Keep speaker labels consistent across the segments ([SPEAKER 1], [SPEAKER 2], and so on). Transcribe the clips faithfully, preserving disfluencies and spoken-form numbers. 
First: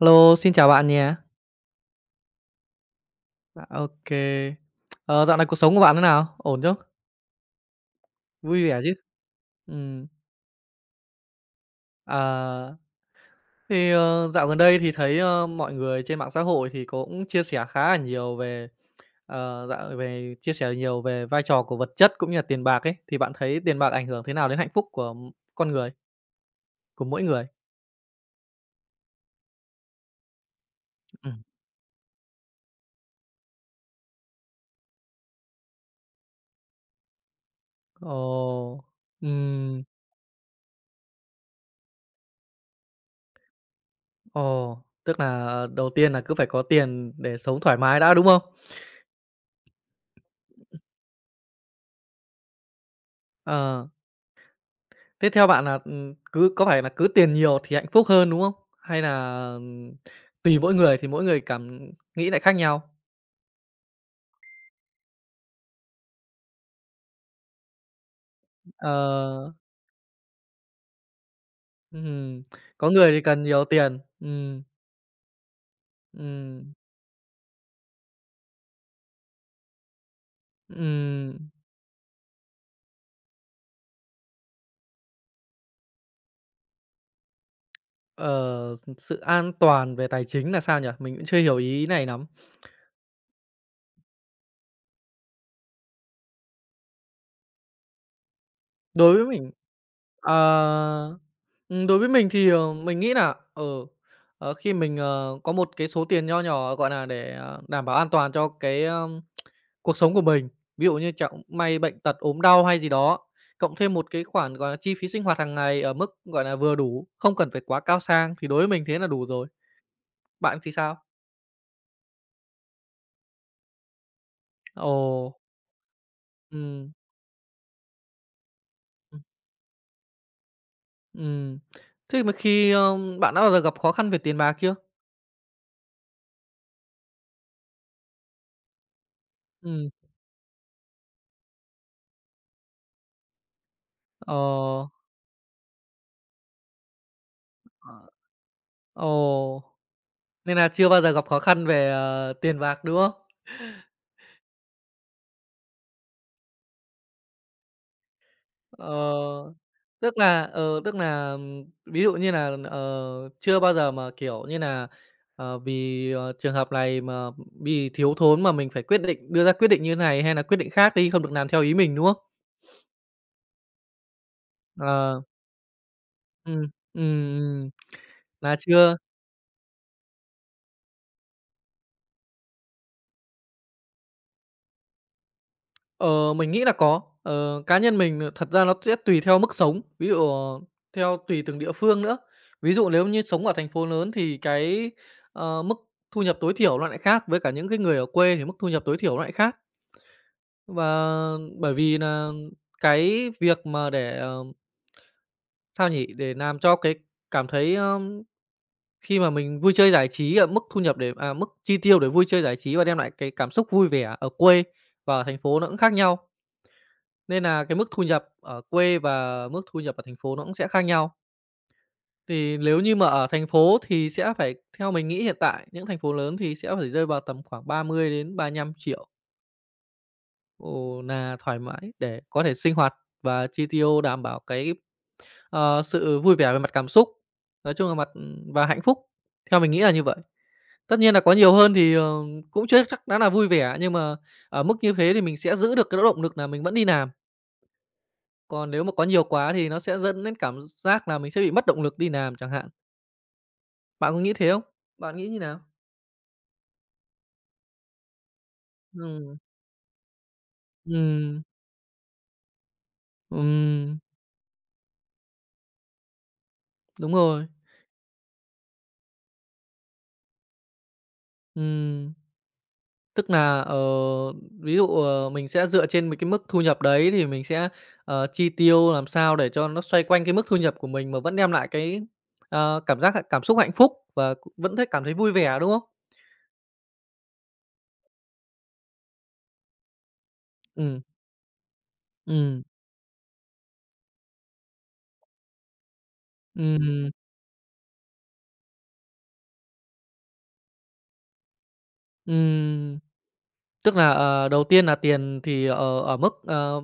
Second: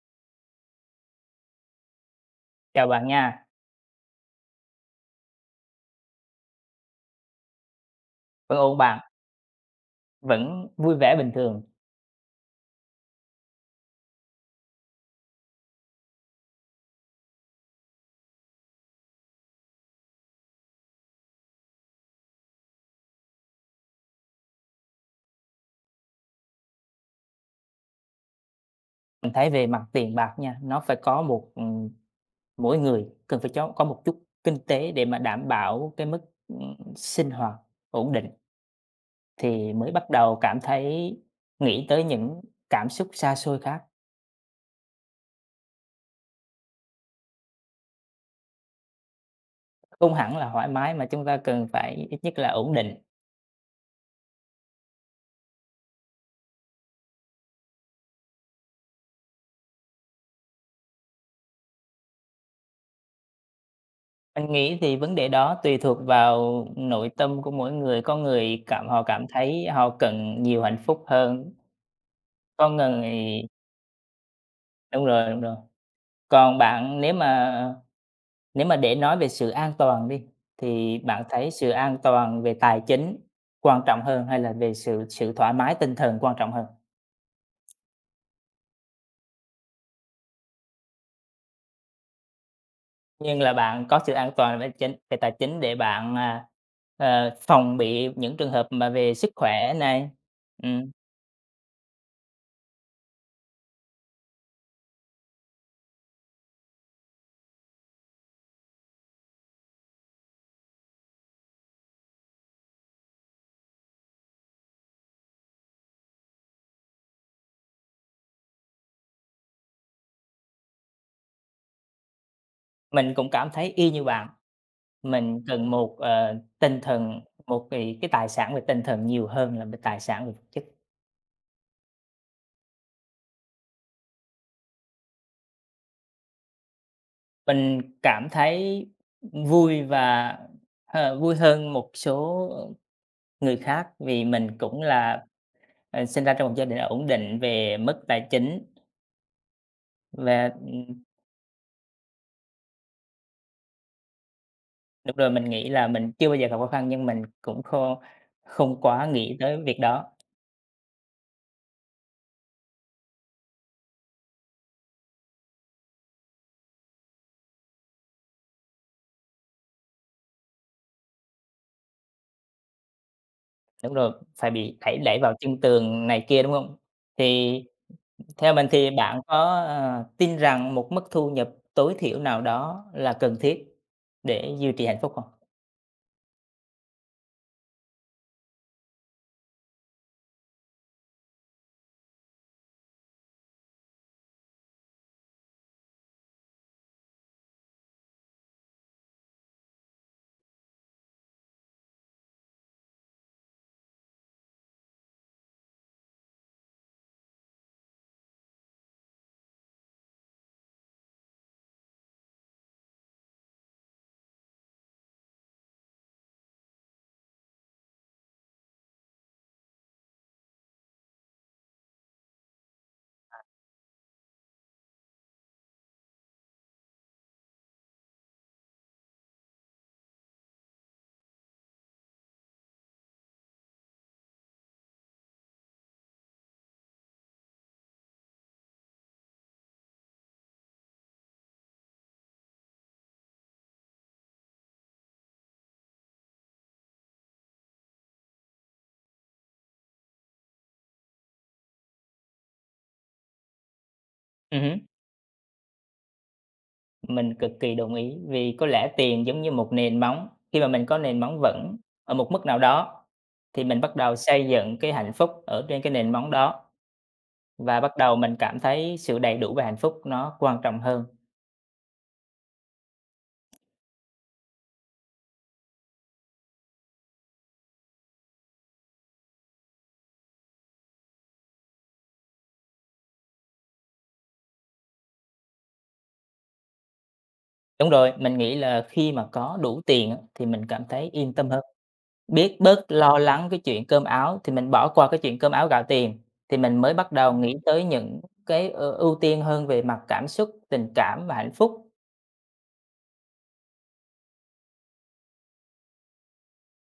[SPEAKER 1] Hello, xin chào bạn nhé.
[SPEAKER 2] Chào bạn nha.
[SPEAKER 1] Dạ, OK. Ờ, Dạo này cuộc sống của bạn thế nào? Ổn chứ?
[SPEAKER 2] Vẫn
[SPEAKER 1] Vui
[SPEAKER 2] ổn
[SPEAKER 1] vẻ chứ?
[SPEAKER 2] bạn,
[SPEAKER 1] Ừ.
[SPEAKER 2] vẫn vui vẻ bình thường.
[SPEAKER 1] à, thì, ờ, dạo gần đây thì thấy, ơ, mọi người trên mạng xã hội thì cũng chia sẻ khá là nhiều về, ờ, dạ về chia sẻ nhiều về vai trò của vật chất cũng như là tiền bạc ấy, thì bạn thấy tiền bạc ảnh hưởng thế nào đến hạnh phúc của m- con người, của mỗi người?
[SPEAKER 2] Mình thấy về mặt tiền bạc nha, nó phải có
[SPEAKER 1] Ừm.
[SPEAKER 2] một, ừm, mỗi người cần phải chó có một chút kinh tế để mà đảm bảo cái mức, ừm, sinh hoạt ổn định
[SPEAKER 1] Ồ.
[SPEAKER 2] thì
[SPEAKER 1] Ừm.
[SPEAKER 2] mới bắt đầu cảm thấy nghĩ tới những cảm xúc xa xôi khác.
[SPEAKER 1] Ồ. Tức là ờ, đầu tiên là cứ phải có tiền để sống thoải mái đã, đúng không?
[SPEAKER 2] Không hẳn là thoải mái mà chúng ta cần phải ít nhất là ổn định.
[SPEAKER 1] Ờ. Thế theo bạn là, ừm, cứ có phải là cứ tiền nhiều thì hạnh phúc hơn, đúng không? Hay là, ừm, tùy mỗi người thì mỗi người cảm nghĩ lại khác nhau?
[SPEAKER 2] Mình nghĩ thì vấn đề đó tùy thuộc vào nội tâm của mỗi người, có người cảm họ cảm
[SPEAKER 1] Ờ.
[SPEAKER 2] thấy họ cần nhiều hạnh phúc hơn,
[SPEAKER 1] Ừm.
[SPEAKER 2] có
[SPEAKER 1] Có người thì cần
[SPEAKER 2] người
[SPEAKER 1] nhiều tiền. Ừm.
[SPEAKER 2] đúng rồi, đúng rồi. Còn
[SPEAKER 1] Ừm.
[SPEAKER 2] bạn nếu mà Nếu mà để nói về sự an toàn đi, thì bạn
[SPEAKER 1] Ừm.
[SPEAKER 2] thấy sự an toàn về tài chính quan trọng hơn hay là về sự sự thoải mái tinh thần quan trọng hơn?
[SPEAKER 1] ờ, Sự an toàn về tài chính là sao nhỉ? Mình cũng chưa hiểu ý này lắm.
[SPEAKER 2] Nhưng là bạn có sự an toàn về chính về tài chính để bạn, à, ờ, phòng bị những trường hợp mà
[SPEAKER 1] Đối
[SPEAKER 2] về
[SPEAKER 1] với
[SPEAKER 2] sức
[SPEAKER 1] mình
[SPEAKER 2] khỏe này. Ừm,
[SPEAKER 1] Ờ, ừm, Đối với mình thì, ờ, mình nghĩ là, ở ờ, khi mình, ờ, có một cái số tiền nho nhỏ, gọi là, để, ờ, đảm bảo an toàn cho cái, ờm, cuộc sống của mình, ví dụ như chẳng may bệnh tật, ốm đau hay gì đó, cộng thêm một cái khoản, gọi là, chi phí sinh hoạt hàng ngày ở mức, gọi là, vừa đủ, không cần phải quá cao sang thì đối với mình thế là đủ rồi. Bạn thì sao?
[SPEAKER 2] mình cũng cảm thấy y như bạn,
[SPEAKER 1] Ồ.
[SPEAKER 2] mình cần một, ờ, tinh
[SPEAKER 1] Ừm.
[SPEAKER 2] thần một cái cái tài sản về tinh thần
[SPEAKER 1] Ừm.
[SPEAKER 2] nhiều hơn là về tài sản về vật chất.
[SPEAKER 1] Ừm. Thế mà khi, ơ, bạn đã bao giờ gặp khó khăn về tiền bạc chưa?
[SPEAKER 2] Mình cảm thấy vui
[SPEAKER 1] Ừm.
[SPEAKER 2] và h vui hơn một số người khác vì mình cũng
[SPEAKER 1] Ờ.
[SPEAKER 2] là, ờ, sinh ra trong một gia đình ổn định về
[SPEAKER 1] Ờ.
[SPEAKER 2] mức tài chính
[SPEAKER 1] Ồ.
[SPEAKER 2] và,
[SPEAKER 1] Nên là chưa
[SPEAKER 2] ừm,
[SPEAKER 1] bao giờ gặp khó khăn về, ờ, tiền bạc, đúng không?
[SPEAKER 2] đúng rồi, mình nghĩ là mình chưa bao giờ gặp khó khăn nhưng mình cũng không không quá nghĩ
[SPEAKER 1] Ờ,
[SPEAKER 2] tới việc đó.
[SPEAKER 1] tức là, ờ, tức là, ừm, ví dụ như là, ờ, chưa bao giờ mà, kiểu như là, ờ, vì, ờ, trường hợp này mà vì thiếu thốn mà mình phải quyết định đưa ra quyết định như này hay là quyết định khác đi, không được làm theo ý mình, đúng không?
[SPEAKER 2] Đúng rồi, phải bị đẩy đẩy
[SPEAKER 1] Ờ.
[SPEAKER 2] vào chân tường này kia, đúng
[SPEAKER 1] Ừm.
[SPEAKER 2] không?
[SPEAKER 1] Ừm.
[SPEAKER 2] Thì
[SPEAKER 1] Ừm.
[SPEAKER 2] theo
[SPEAKER 1] Là
[SPEAKER 2] mình thì
[SPEAKER 1] chưa.
[SPEAKER 2] bạn có, ờ, tin rằng một mức thu nhập tối thiểu nào đó là cần thiết để duy trì hạnh phúc không?
[SPEAKER 1] Ờ, mình nghĩ là có. Ờ, Cá nhân mình, ờ, thật ra nó sẽ tùy theo mức sống, ví dụ, ờ, theo tùy từng địa phương nữa. Ví dụ nếu như sống ở thành phố lớn thì cái, ờ, mức thu nhập tối thiểu nó lại khác, với cả những cái người ở quê thì mức thu nhập tối thiểu nó lại khác. Và bởi vì là cái việc mà để, ờ, sao nhỉ, để làm cho cái cảm thấy, ơ, khi mà mình vui chơi giải trí ở mức thu nhập để à, mức chi tiêu để vui chơi giải trí và đem lại cái cảm xúc vui vẻ ở quê và ở thành phố nó cũng khác nhau. Nên là cái mức thu nhập ở quê và mức thu nhập ở thành phố nó cũng sẽ khác nhau. Thì nếu như mà ở thành phố thì sẽ phải theo mình nghĩ hiện tại, những thành phố lớn thì sẽ phải rơi vào tầm khoảng ba mươi đến ba nghìn nghìn ồ, là thoải mái để có thể sinh hoạt và chi tiêu đảm bảo cái, ờ, sự vui vẻ về mặt cảm xúc, nói chung là mặt và hạnh phúc, theo mình nghĩ là như vậy. Tất nhiên là có nhiều hơn thì, ờ, cũng chưa chắc đã là vui vẻ, nhưng mà ở mức như thế thì mình sẽ giữ được cái động lực là mình vẫn đi làm. Còn nếu mà có nhiều quá thì nó sẽ dẫn đến cảm giác là mình sẽ bị mất động lực đi làm chẳng hạn. Bạn có nghĩ thế không? Bạn nghĩ như nào?
[SPEAKER 2] Mình cực kỳ đồng ý, vì có lẽ tiền
[SPEAKER 1] Ừm.
[SPEAKER 2] giống như một nền móng, khi mà mình có nền móng
[SPEAKER 1] Ừm.
[SPEAKER 2] vững ở một mức nào đó, thì mình bắt
[SPEAKER 1] Ừm.
[SPEAKER 2] đầu xây dựng cái hạnh phúc ở trên cái nền móng đó,
[SPEAKER 1] Đúng rồi.
[SPEAKER 2] và bắt đầu mình cảm thấy sự đầy đủ và hạnh phúc nó quan trọng hơn.
[SPEAKER 1] Ừm, Tức là ờ, ví dụ, ờ, mình sẽ dựa trên một cái mức thu nhập đấy thì mình sẽ, ờ, chi tiêu làm sao để cho nó xoay quanh cái mức thu nhập của mình mà vẫn đem lại cái, ờ, cảm giác cảm xúc hạnh phúc và cũng vẫn thấy cảm thấy vui vẻ, đúng không?
[SPEAKER 2] Đúng rồi, mình nghĩ là khi mà có đủ tiền á, thì mình cảm
[SPEAKER 1] Ừ.
[SPEAKER 2] thấy yên tâm hơn, biết
[SPEAKER 1] Ừ.
[SPEAKER 2] bớt lo lắng cái chuyện cơm áo, thì mình bỏ qua cái chuyện cơm áo gạo tiền, thì mình mới
[SPEAKER 1] Ừ.
[SPEAKER 2] bắt đầu nghĩ tới những cái, ơ, ưu tiên hơn về mặt cảm xúc, tình cảm và hạnh phúc.
[SPEAKER 1] Ừm. Tức là, ờ, đầu tiên là tiền thì, ở ở mức, ờ,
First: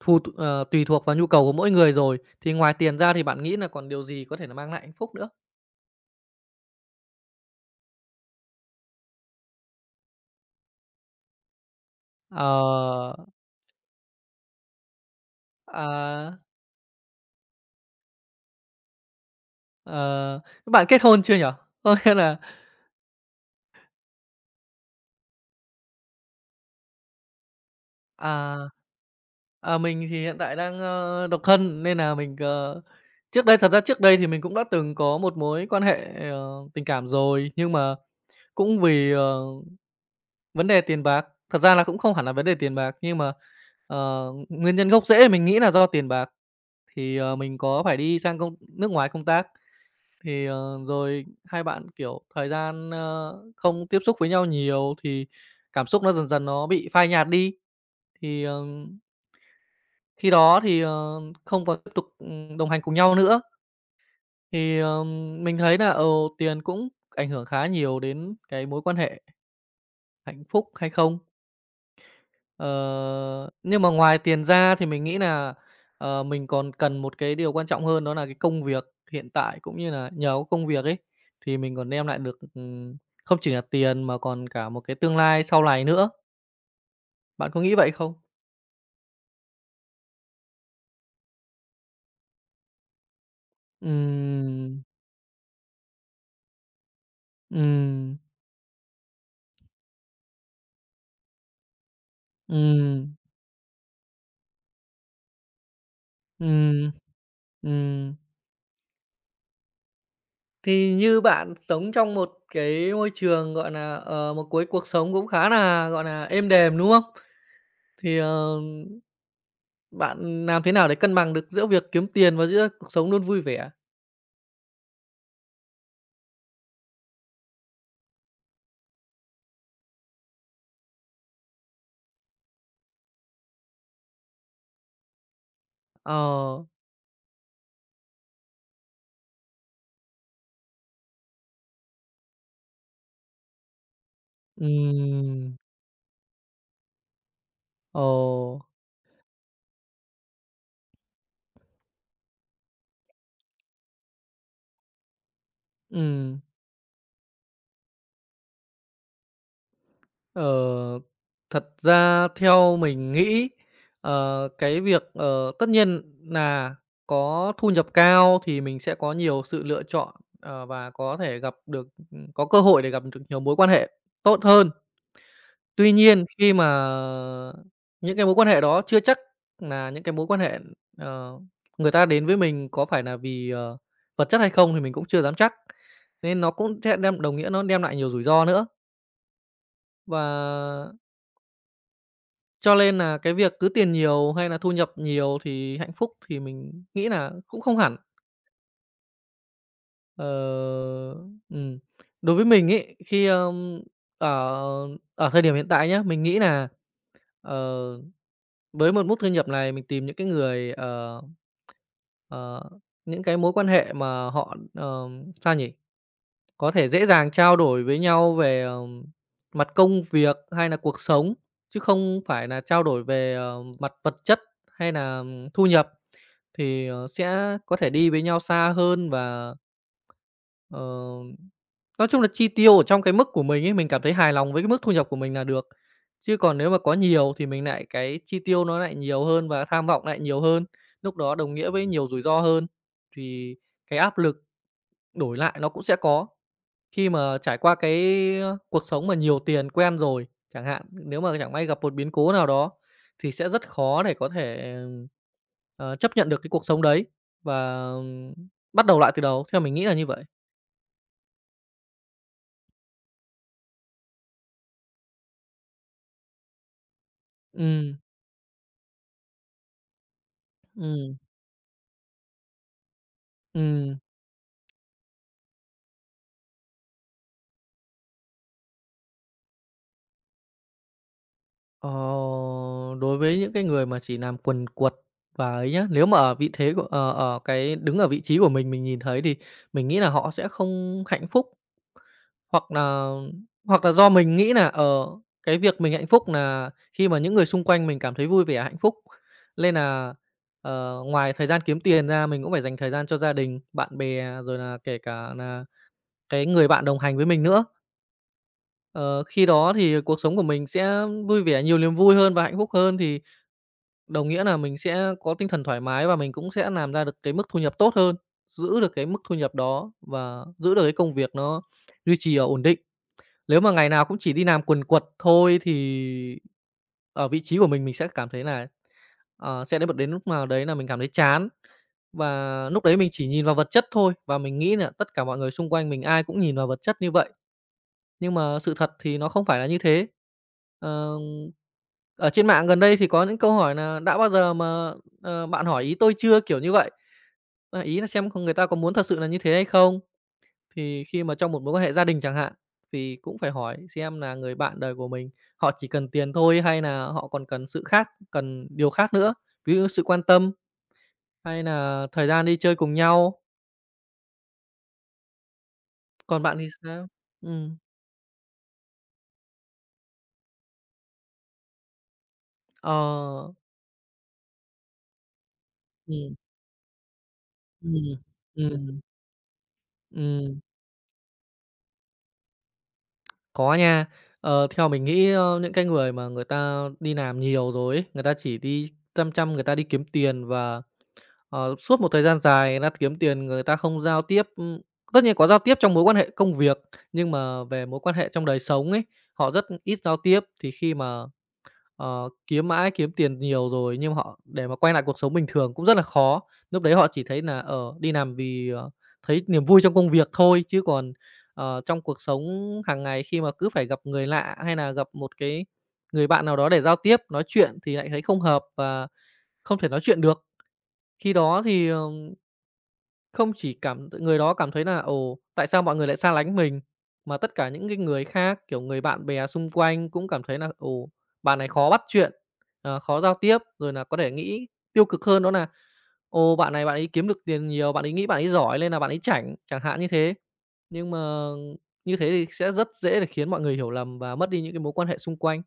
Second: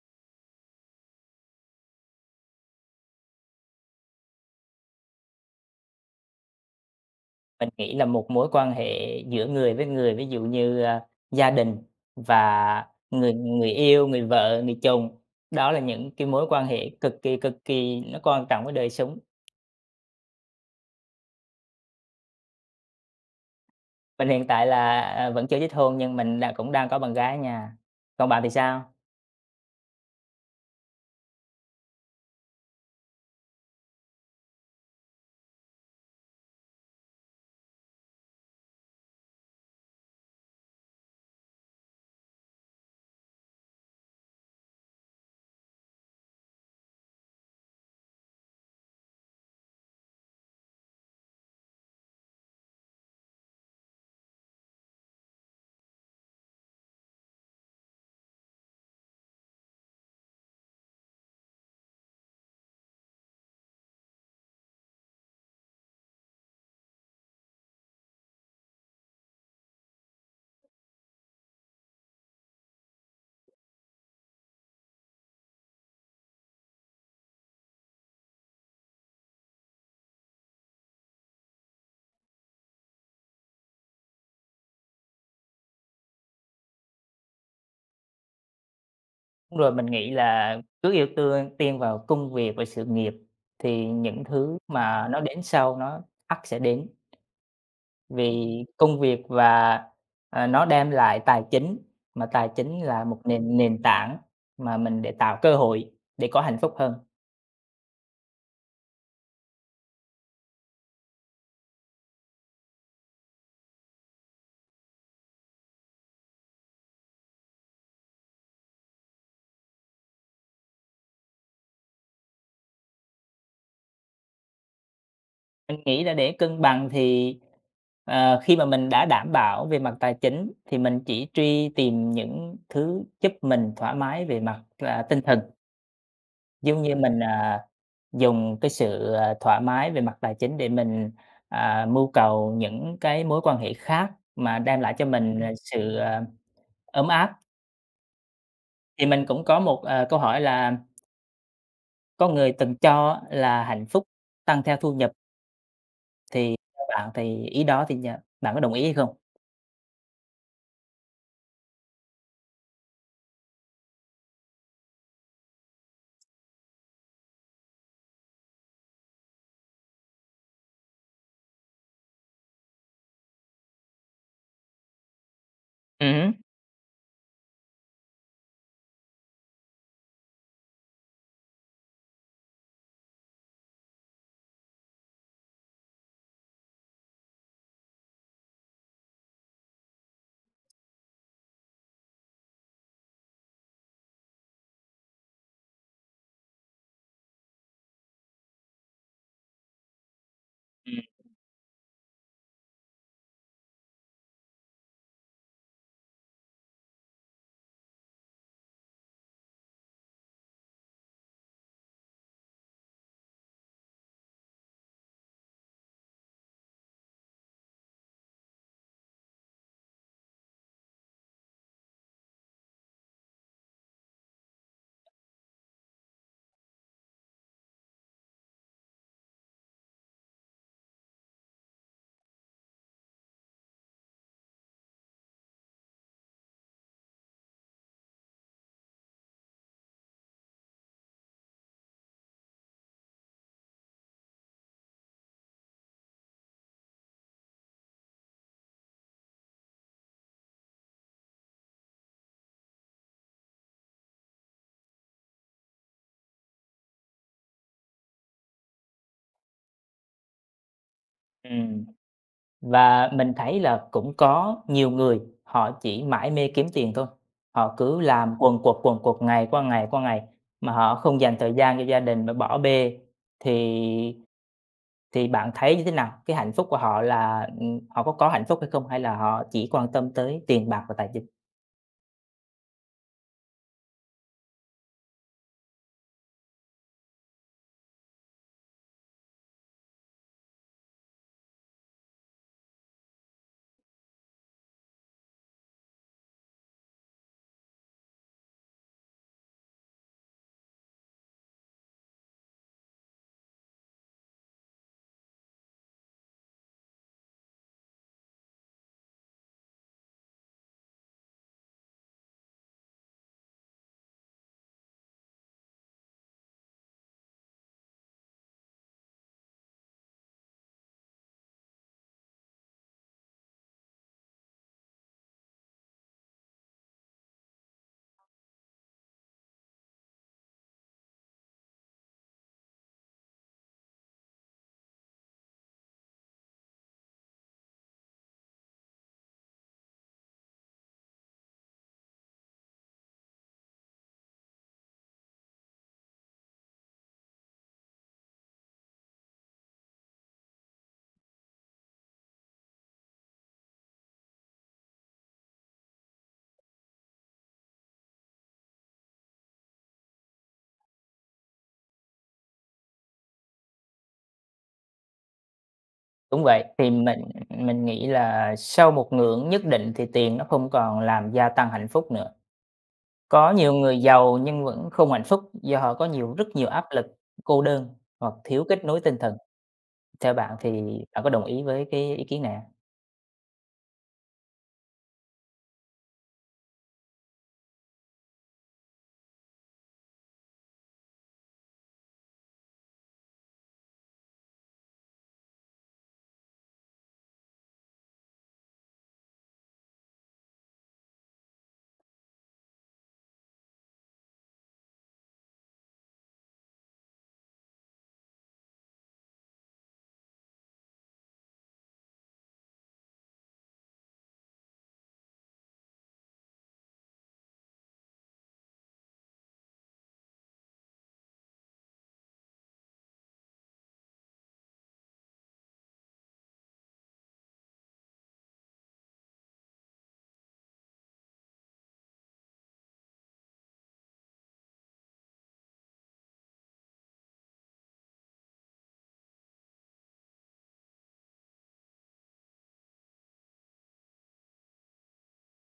[SPEAKER 1] thu ờ, tùy thuộc vào nhu cầu của mỗi người rồi, thì ngoài tiền ra thì bạn nghĩ là còn điều gì có thể là mang lại hạnh phúc nữa?
[SPEAKER 2] Mình nghĩ là một mối quan hệ giữa người với người, ví dụ như, a, gia đình và
[SPEAKER 1] Ờ,
[SPEAKER 2] người người yêu, người vợ, người chồng, đó là những cái
[SPEAKER 1] à,
[SPEAKER 2] mối quan hệ cực kỳ, cực kỳ nó quan trọng với đời sống.
[SPEAKER 1] ờ, Các bạn kết hôn chưa nhỉ? Có nghĩa là,
[SPEAKER 2] Mình hiện tại là, à, vẫn chưa kết hôn nhưng mình đã cũng đang có bạn gái ở nhà. Còn bạn thì
[SPEAKER 1] à,
[SPEAKER 2] sao?
[SPEAKER 1] à, mình thì hiện tại đang, ơ, độc thân nên là mình, ờ trước đây thật ra trước đây thì mình cũng đã từng có một mối quan hệ, ờ, tình cảm rồi, nhưng mà cũng vì, ờ vấn đề tiền bạc, thật ra là cũng không hẳn là vấn đề tiền bạc, nhưng mà, ờ, nguyên nhân gốc rễ mình nghĩ là do tiền bạc. Thì, ờ, mình có phải đi sang công nước ngoài công tác, thì, ờ, rồi hai bạn, kiểu, thời gian, ơ, không tiếp xúc với nhau nhiều thì cảm xúc nó dần dần nó bị phai nhạt đi. Thì, ờ, khi đó thì, ờ, không còn tiếp tục, ừm, đồng hành cùng nhau nữa. Thì, ờ, mình thấy là, ừ, tiền cũng ảnh hưởng khá nhiều đến cái mối quan hệ hạnh phúc hay không. Ờ, nhưng mà ngoài tiền ra thì mình nghĩ là ờ, mình còn cần một cái điều quan trọng hơn đó là cái công việc hiện tại, cũng như là nhờ có công việc ấy, thì mình còn đem lại được, ừm, không chỉ là tiền mà còn cả một cái tương lai sau này nữa. Bạn có nghĩ vậy không?
[SPEAKER 2] Đúng rồi, mình nghĩ là cứ ưu tương tiên vào công việc và sự nghiệp thì những thứ
[SPEAKER 1] Ừm.
[SPEAKER 2] mà nó đến sau nó ắt sẽ đến.
[SPEAKER 1] Ừm.
[SPEAKER 2] Vì công việc và, à, nó đem lại tài chính, mà tài chính là
[SPEAKER 1] Ừm.
[SPEAKER 2] một nền nền tảng mà mình để tạo cơ hội để có hạnh phúc
[SPEAKER 1] Ừm.
[SPEAKER 2] hơn.
[SPEAKER 1] Ừm. Thì như bạn sống trong một cái môi trường, gọi là ờ, một cuối cuộc sống cũng khá là gọi là êm đềm, đúng không? Thì, ờ bạn làm thế nào để cân bằng được giữa việc kiếm tiền và giữa cuộc sống luôn vui vẻ?
[SPEAKER 2] Mình nghĩ là để cân bằng thì, ờ, khi mà mình đã đảm bảo về mặt tài chính thì mình chỉ truy tìm những thứ giúp mình thoải mái về mặt, à, tinh thần.
[SPEAKER 1] Ờ.
[SPEAKER 2] Giống như mình, à, dùng cái sự, à, thoải mái về mặt tài chính để mình, à, mưu cầu những cái mối quan hệ khác mà đem lại cho mình, à,
[SPEAKER 1] Ừm.
[SPEAKER 2] sự, à, ấm áp.
[SPEAKER 1] Ồ.
[SPEAKER 2] Thì mình cũng có một, ờ, câu hỏi là có người từng cho là hạnh phúc tăng theo thu nhập,
[SPEAKER 1] Ừm.
[SPEAKER 2] thì theo bạn thì ý đó thì nh bạn có đồng ý hay không?
[SPEAKER 1] Ờ, thật ra theo mình nghĩ, ờ, cái việc, ờ, tất nhiên là có thu nhập cao thì mình sẽ có nhiều sự lựa chọn, ờ, và có thể gặp được ừ, có cơ hội để gặp được nhiều mối quan hệ tốt hơn. Tuy nhiên
[SPEAKER 2] Ừm
[SPEAKER 1] khi mà những cái mối quan hệ đó chưa chắc là những cái mối quan hệ, ờ, người ta đến với mình có phải là vì, ờ, vật chất hay không thì mình cũng chưa dám chắc, nên nó cũng sẽ đem đồng nghĩa nó đem lại nhiều rủi ro nữa. Và cho nên là cái việc cứ tiền nhiều hay là thu nhập nhiều thì hạnh phúc thì mình nghĩ là cũng không hẳn. Ờ.
[SPEAKER 2] hứm, ừm,
[SPEAKER 1] Ừm. Đối với mình ấy, khi, ờm, ở ở thời điểm hiện tại nhá, mình nghĩ là ờ, với một mức thu nhập này mình tìm những cái người, ờ, ờ, những cái mối quan hệ mà họ, ờm, sao nhỉ? Có thể dễ dàng trao đổi với nhau về, ờm, mặt công việc hay là cuộc sống, chứ không phải là trao đổi về, ờ, mặt vật chất hay nà thu nhập, thì, ờ, sẽ có thể đi với nhau xa hơn và, ờ, nói chung là chi tiêu ở trong cái mức của mình ấy, mình cảm thấy hài lòng với cái mức thu nhập của mình là được. Chứ còn nếu mà có nhiều thì mình lại cái chi tiêu nó lại nhiều hơn và tham vọng lại nhiều hơn, lúc đó đồng nghĩa với nhiều rủi ro hơn, thì cái áp lực đổi lại nó cũng sẽ có. Khi mà trải qua cái, cuộc sống mà nhiều tiền quen rồi, chẳng hạn, nếu mà chẳng may gặp một biến cố nào đó thì sẽ rất khó để có thể, ờ, chấp nhận được cái cuộc sống đấy và, ừm, bắt đầu lại từ đầu, theo mình nghĩ là như vậy.
[SPEAKER 2] và mình thấy là cũng có nhiều người họ chỉ mãi mê kiếm tiền thôi, họ
[SPEAKER 1] Ừ.
[SPEAKER 2] cứ làm quần quật, quần quật ngày qua ngày qua ngày mà họ
[SPEAKER 1] Ừ.
[SPEAKER 2] không dành thời gian cho gia đình mà bỏ bê,
[SPEAKER 1] Ừ.
[SPEAKER 2] thì thì bạn thấy như thế nào? Cái hạnh phúc của họ là, ừm, họ có có hạnh phúc hay không? Hay là họ chỉ quan tâm tới tiền bạc và tài chính?
[SPEAKER 1] Ờ, Đối với những cái người mà chỉ làm quần quật và ấy nhá, nếu mà ở vị thế của ờ, ở cái đứng ở vị trí của mình, mình nhìn thấy thì mình nghĩ là họ sẽ không hạnh phúc. Hoặc là hoặc là do mình nghĩ là ở cái việc mình hạnh phúc là khi mà những người xung quanh mình cảm thấy vui vẻ, hạnh phúc, nên là ờ, ngoài thời gian kiếm tiền ra mình cũng phải dành thời gian cho gia đình, bạn bè, rồi là kể cả là cái người bạn đồng hành với mình nữa. Ờ, khi đó thì cuộc sống của mình sẽ vui vẻ, nhiều niềm vui hơn và hạnh phúc hơn, thì đồng nghĩa là mình sẽ có tinh thần thoải mái và mình cũng sẽ làm ra được cái mức thu nhập tốt hơn, giữ được cái mức thu nhập đó và giữ được cái công việc nó duy trì, ở ổn định. Nếu mà ngày nào cũng chỉ đi làm quần quật thôi thì ở vị trí của mình, mình sẽ cảm thấy là, ờ, sẽ đến một đến lúc nào đấy là mình cảm thấy chán. Và lúc đấy mình chỉ nhìn vào vật chất thôi, và mình nghĩ là tất cả mọi người xung quanh mình ai cũng nhìn vào vật chất như vậy, nhưng mà sự thật thì nó không phải là như thế. Ờ, Ở trên mạng gần đây thì có những câu hỏi là "Đã bao giờ mà, ờ, bạn hỏi ý tôi chưa?" kiểu như vậy. Ờ, ý là xem con người ta có muốn thật sự là như thế hay không? Thì khi mà trong một mối quan hệ gia đình chẳng hạn, thì cũng phải hỏi xem là người bạn đời của mình họ chỉ cần tiền thôi hay là họ còn cần sự khác cần điều khác nữa, ví dụ sự quan tâm hay là thời gian đi chơi cùng nhau. Còn
[SPEAKER 2] Đúng
[SPEAKER 1] bạn
[SPEAKER 2] vậy,
[SPEAKER 1] thì
[SPEAKER 2] thì
[SPEAKER 1] sao?
[SPEAKER 2] mình
[SPEAKER 1] Ừm,
[SPEAKER 2] mình nghĩ là sau một ngưỡng nhất định thì tiền nó không còn làm gia tăng hạnh phúc nữa.
[SPEAKER 1] ờ,
[SPEAKER 2] Có nhiều người giàu nhưng vẫn không hạnh phúc do họ có nhiều
[SPEAKER 1] ừm,
[SPEAKER 2] rất nhiều áp lực, cô đơn
[SPEAKER 1] ừm,
[SPEAKER 2] hoặc thiếu kết
[SPEAKER 1] ừm,
[SPEAKER 2] nối tinh thần. Theo bạn
[SPEAKER 1] ừm.
[SPEAKER 2] thì bạn có đồng ý với cái ý kiến này hông?
[SPEAKER 1] Có nha. Ờ, theo mình nghĩ, ơ, những cái người mà người ta đi làm nhiều rồi ấy, người ta chỉ đi chăm chăm người ta đi kiếm tiền và, ờ, suốt một thời gian dài người ta kiếm tiền người ta không giao tiếp, ưm, tất nhiên có giao tiếp trong mối quan hệ công việc, nhưng mà về mối quan hệ trong đời sống ấy, họ rất ít giao tiếp. Thì khi mà Ờ, Kiếm mãi, kiếm tiền nhiều rồi nhưng họ để mà quay lại cuộc sống bình thường cũng rất là khó. Lúc đấy họ chỉ thấy là ở đi làm vì, ờ, thấy niềm vui trong công việc thôi, chứ còn, ờ, trong cuộc sống hàng ngày khi mà cứ phải gặp người lạ hay là gặp một cái người bạn nào đó để giao tiếp, nói chuyện thì lại thấy không hợp và không thể nói chuyện được. Khi đó thì, ờ không chỉ cảm người đó cảm thấy là ồ, tại sao mọi người lại xa lánh mình, mà tất cả những cái người khác, kiểu, người bạn bè xung quanh cũng cảm thấy là ồ, bạn này khó bắt chuyện, ờ, khó giao tiếp, rồi là có thể nghĩ tiêu cực hơn đó là ồ, bạn này bạn ấy kiếm được tiền nhiều, bạn ấy nghĩ bạn ấy giỏi nên là bạn ấy chảnh, chẳng hạn như thế. Nhưng mà như thế thì sẽ rất dễ để khiến mọi người hiểu lầm và mất đi những cái mối quan hệ xung quanh.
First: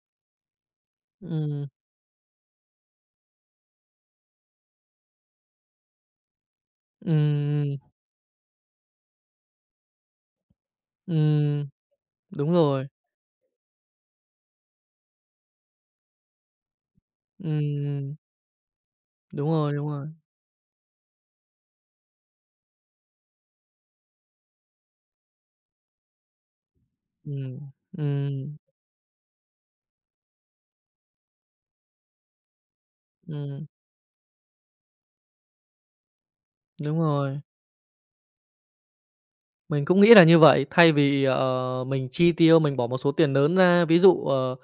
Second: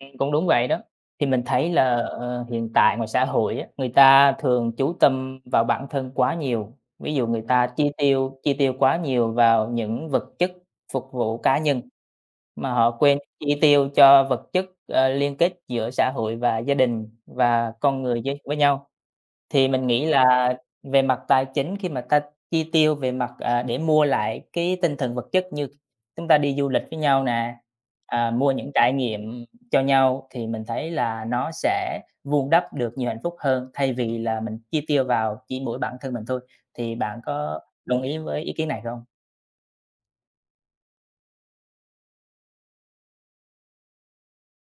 [SPEAKER 2] Ừm, cũng đúng vậy đó. Thì mình
[SPEAKER 1] Ừm,
[SPEAKER 2] thấy là, ờ, hiện tại ngoài xã hội á, người ta thường chú tâm vào bản thân quá nhiều. Ví dụ người ta
[SPEAKER 1] ừm,
[SPEAKER 2] chi tiêu chi tiêu quá nhiều vào những vật chất phục vụ cá
[SPEAKER 1] ừm,
[SPEAKER 2] nhân.
[SPEAKER 1] đúng
[SPEAKER 2] Mà
[SPEAKER 1] rồi,
[SPEAKER 2] họ quên chi tiêu cho vật chất, ờ, liên kết giữa xã hội và gia đình và con
[SPEAKER 1] ừm,
[SPEAKER 2] người với với nhau.
[SPEAKER 1] đúng
[SPEAKER 2] Thì
[SPEAKER 1] rồi,
[SPEAKER 2] mình
[SPEAKER 1] đúng
[SPEAKER 2] nghĩ
[SPEAKER 1] rồi,
[SPEAKER 2] là về mặt tài chính khi mà ta chi tiêu về mặt, à, để mua lại cái tinh thần vật chất như chúng ta đi du lịch với nhau nè,
[SPEAKER 1] ừm,
[SPEAKER 2] à, mua
[SPEAKER 1] ừm.
[SPEAKER 2] những trải nghiệm cho nhau thì mình thấy là nó sẽ vun đắp được nhiều hạnh phúc
[SPEAKER 1] Ừm,
[SPEAKER 2] hơn, thay vì là mình chi tiêu vào chỉ mỗi bản thân mình thôi. Thì
[SPEAKER 1] đúng
[SPEAKER 2] bạn
[SPEAKER 1] rồi.
[SPEAKER 2] có đồng ý với ý kiến này không?
[SPEAKER 1] Mình cũng nghĩ là như vậy, thay vì, ờ, mình chi tiêu, mình bỏ một số tiền lớn ra, ví dụ, ờ,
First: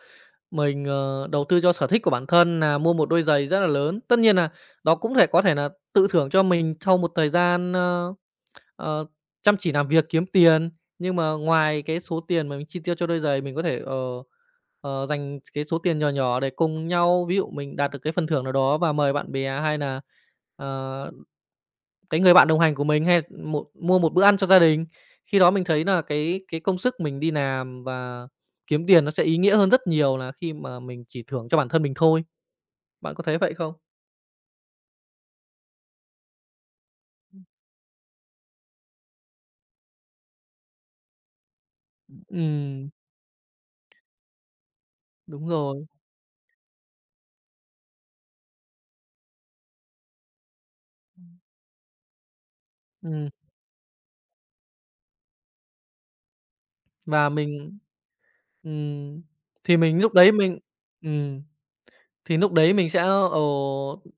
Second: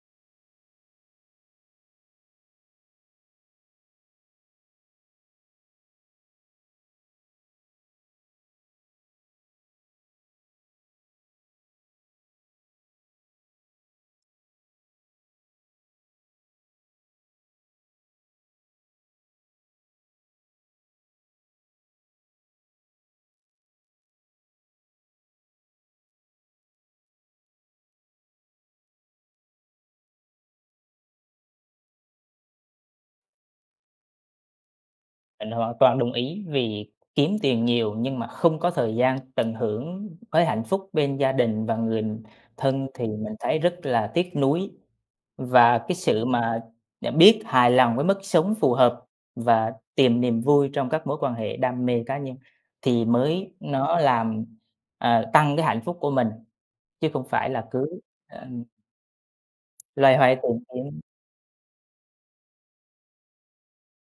[SPEAKER 1] mình, ờ, đầu tư cho sở thích của bản thân là mua một đôi giày rất là lớn. Tất nhiên là đó cũng thể có thể là tự thưởng cho mình sau một thời gian, ơ, ờ, chăm chỉ làm việc, kiếm tiền. Nhưng mà ngoài cái số tiền mà mình chi tiêu cho đôi giày, mình có thể, ờ, ờ, dành cái số tiền nhỏ nhỏ để cùng nhau ví dụ mình đạt được cái phần thưởng nào đó và mời bạn bè hay là ờ cái người bạn đồng hành của mình hay một mua một bữa ăn cho gia đình. Khi đó mình thấy là cái cái công sức mình đi làm và kiếm tiền nó sẽ ý nghĩa hơn rất nhiều là khi mà mình chỉ thưởng cho bản thân mình thôi. Bạn có thấy vậy không?
[SPEAKER 2] Mình hoàn toàn đồng ý vì kiếm tiền nhiều nhưng mà không có thời gian tận hưởng với hạnh phúc bên gia đình và người thân
[SPEAKER 1] Ừm,
[SPEAKER 2] thì mình thấy rất là tiếc nuối.
[SPEAKER 1] đúng
[SPEAKER 2] Và
[SPEAKER 1] rồi.
[SPEAKER 2] cái sự mà đã biết hài lòng với mức sống phù hợp và tìm niềm vui trong các mối quan hệ, đam mê cá nhân thì
[SPEAKER 1] Ừm,
[SPEAKER 2] mới nó làm, à, tăng cái hạnh phúc của mình, chứ không
[SPEAKER 1] và
[SPEAKER 2] phải là
[SPEAKER 1] mình
[SPEAKER 2] cứ, ờ,
[SPEAKER 1] ừm, thì mình lúc
[SPEAKER 2] loay
[SPEAKER 1] đấy
[SPEAKER 2] hoay tìm
[SPEAKER 1] mình
[SPEAKER 2] kiếm.
[SPEAKER 1] ừm, thì lúc đấy mình sẽ, ờ,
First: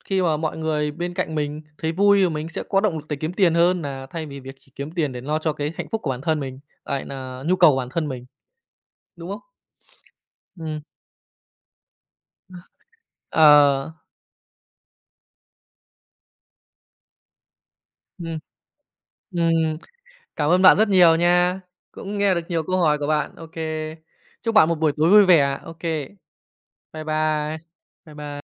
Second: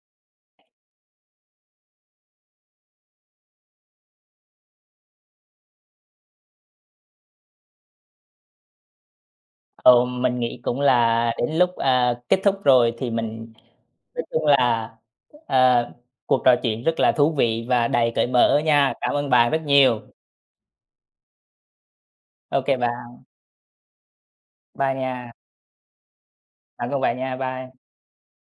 [SPEAKER 1] khi mà mọi người bên cạnh mình thấy vui thì mình sẽ có động lực để kiếm tiền hơn là thay vì việc chỉ kiếm tiền để lo cho cái hạnh phúc của bản thân mình, lại là nhu cầu của bản thân mình, đúng không?
[SPEAKER 2] Ừ, mình nghĩ
[SPEAKER 1] Ừm.
[SPEAKER 2] cũng là đến lúc, à, kết thúc rồi thì mình
[SPEAKER 1] Ờ,
[SPEAKER 2] nói chung là, ờ, cuộc trò chuyện rất là thú vị và đầy cởi
[SPEAKER 1] ừm,
[SPEAKER 2] mở nha. Cảm ơn bạn rất
[SPEAKER 1] ừm,
[SPEAKER 2] nhiều.
[SPEAKER 1] cảm ơn bạn rất nhiều nha, cũng nghe được nhiều
[SPEAKER 2] OK kê
[SPEAKER 1] câu hỏi của
[SPEAKER 2] bạn,
[SPEAKER 1] bạn. OK, chúc bạn một buổi
[SPEAKER 2] bye
[SPEAKER 1] tối vui
[SPEAKER 2] nha.
[SPEAKER 1] vẻ. OK,
[SPEAKER 2] Bạn cũng
[SPEAKER 1] bye
[SPEAKER 2] vậy nha,
[SPEAKER 1] bye.
[SPEAKER 2] bye.
[SPEAKER 1] Bye bye.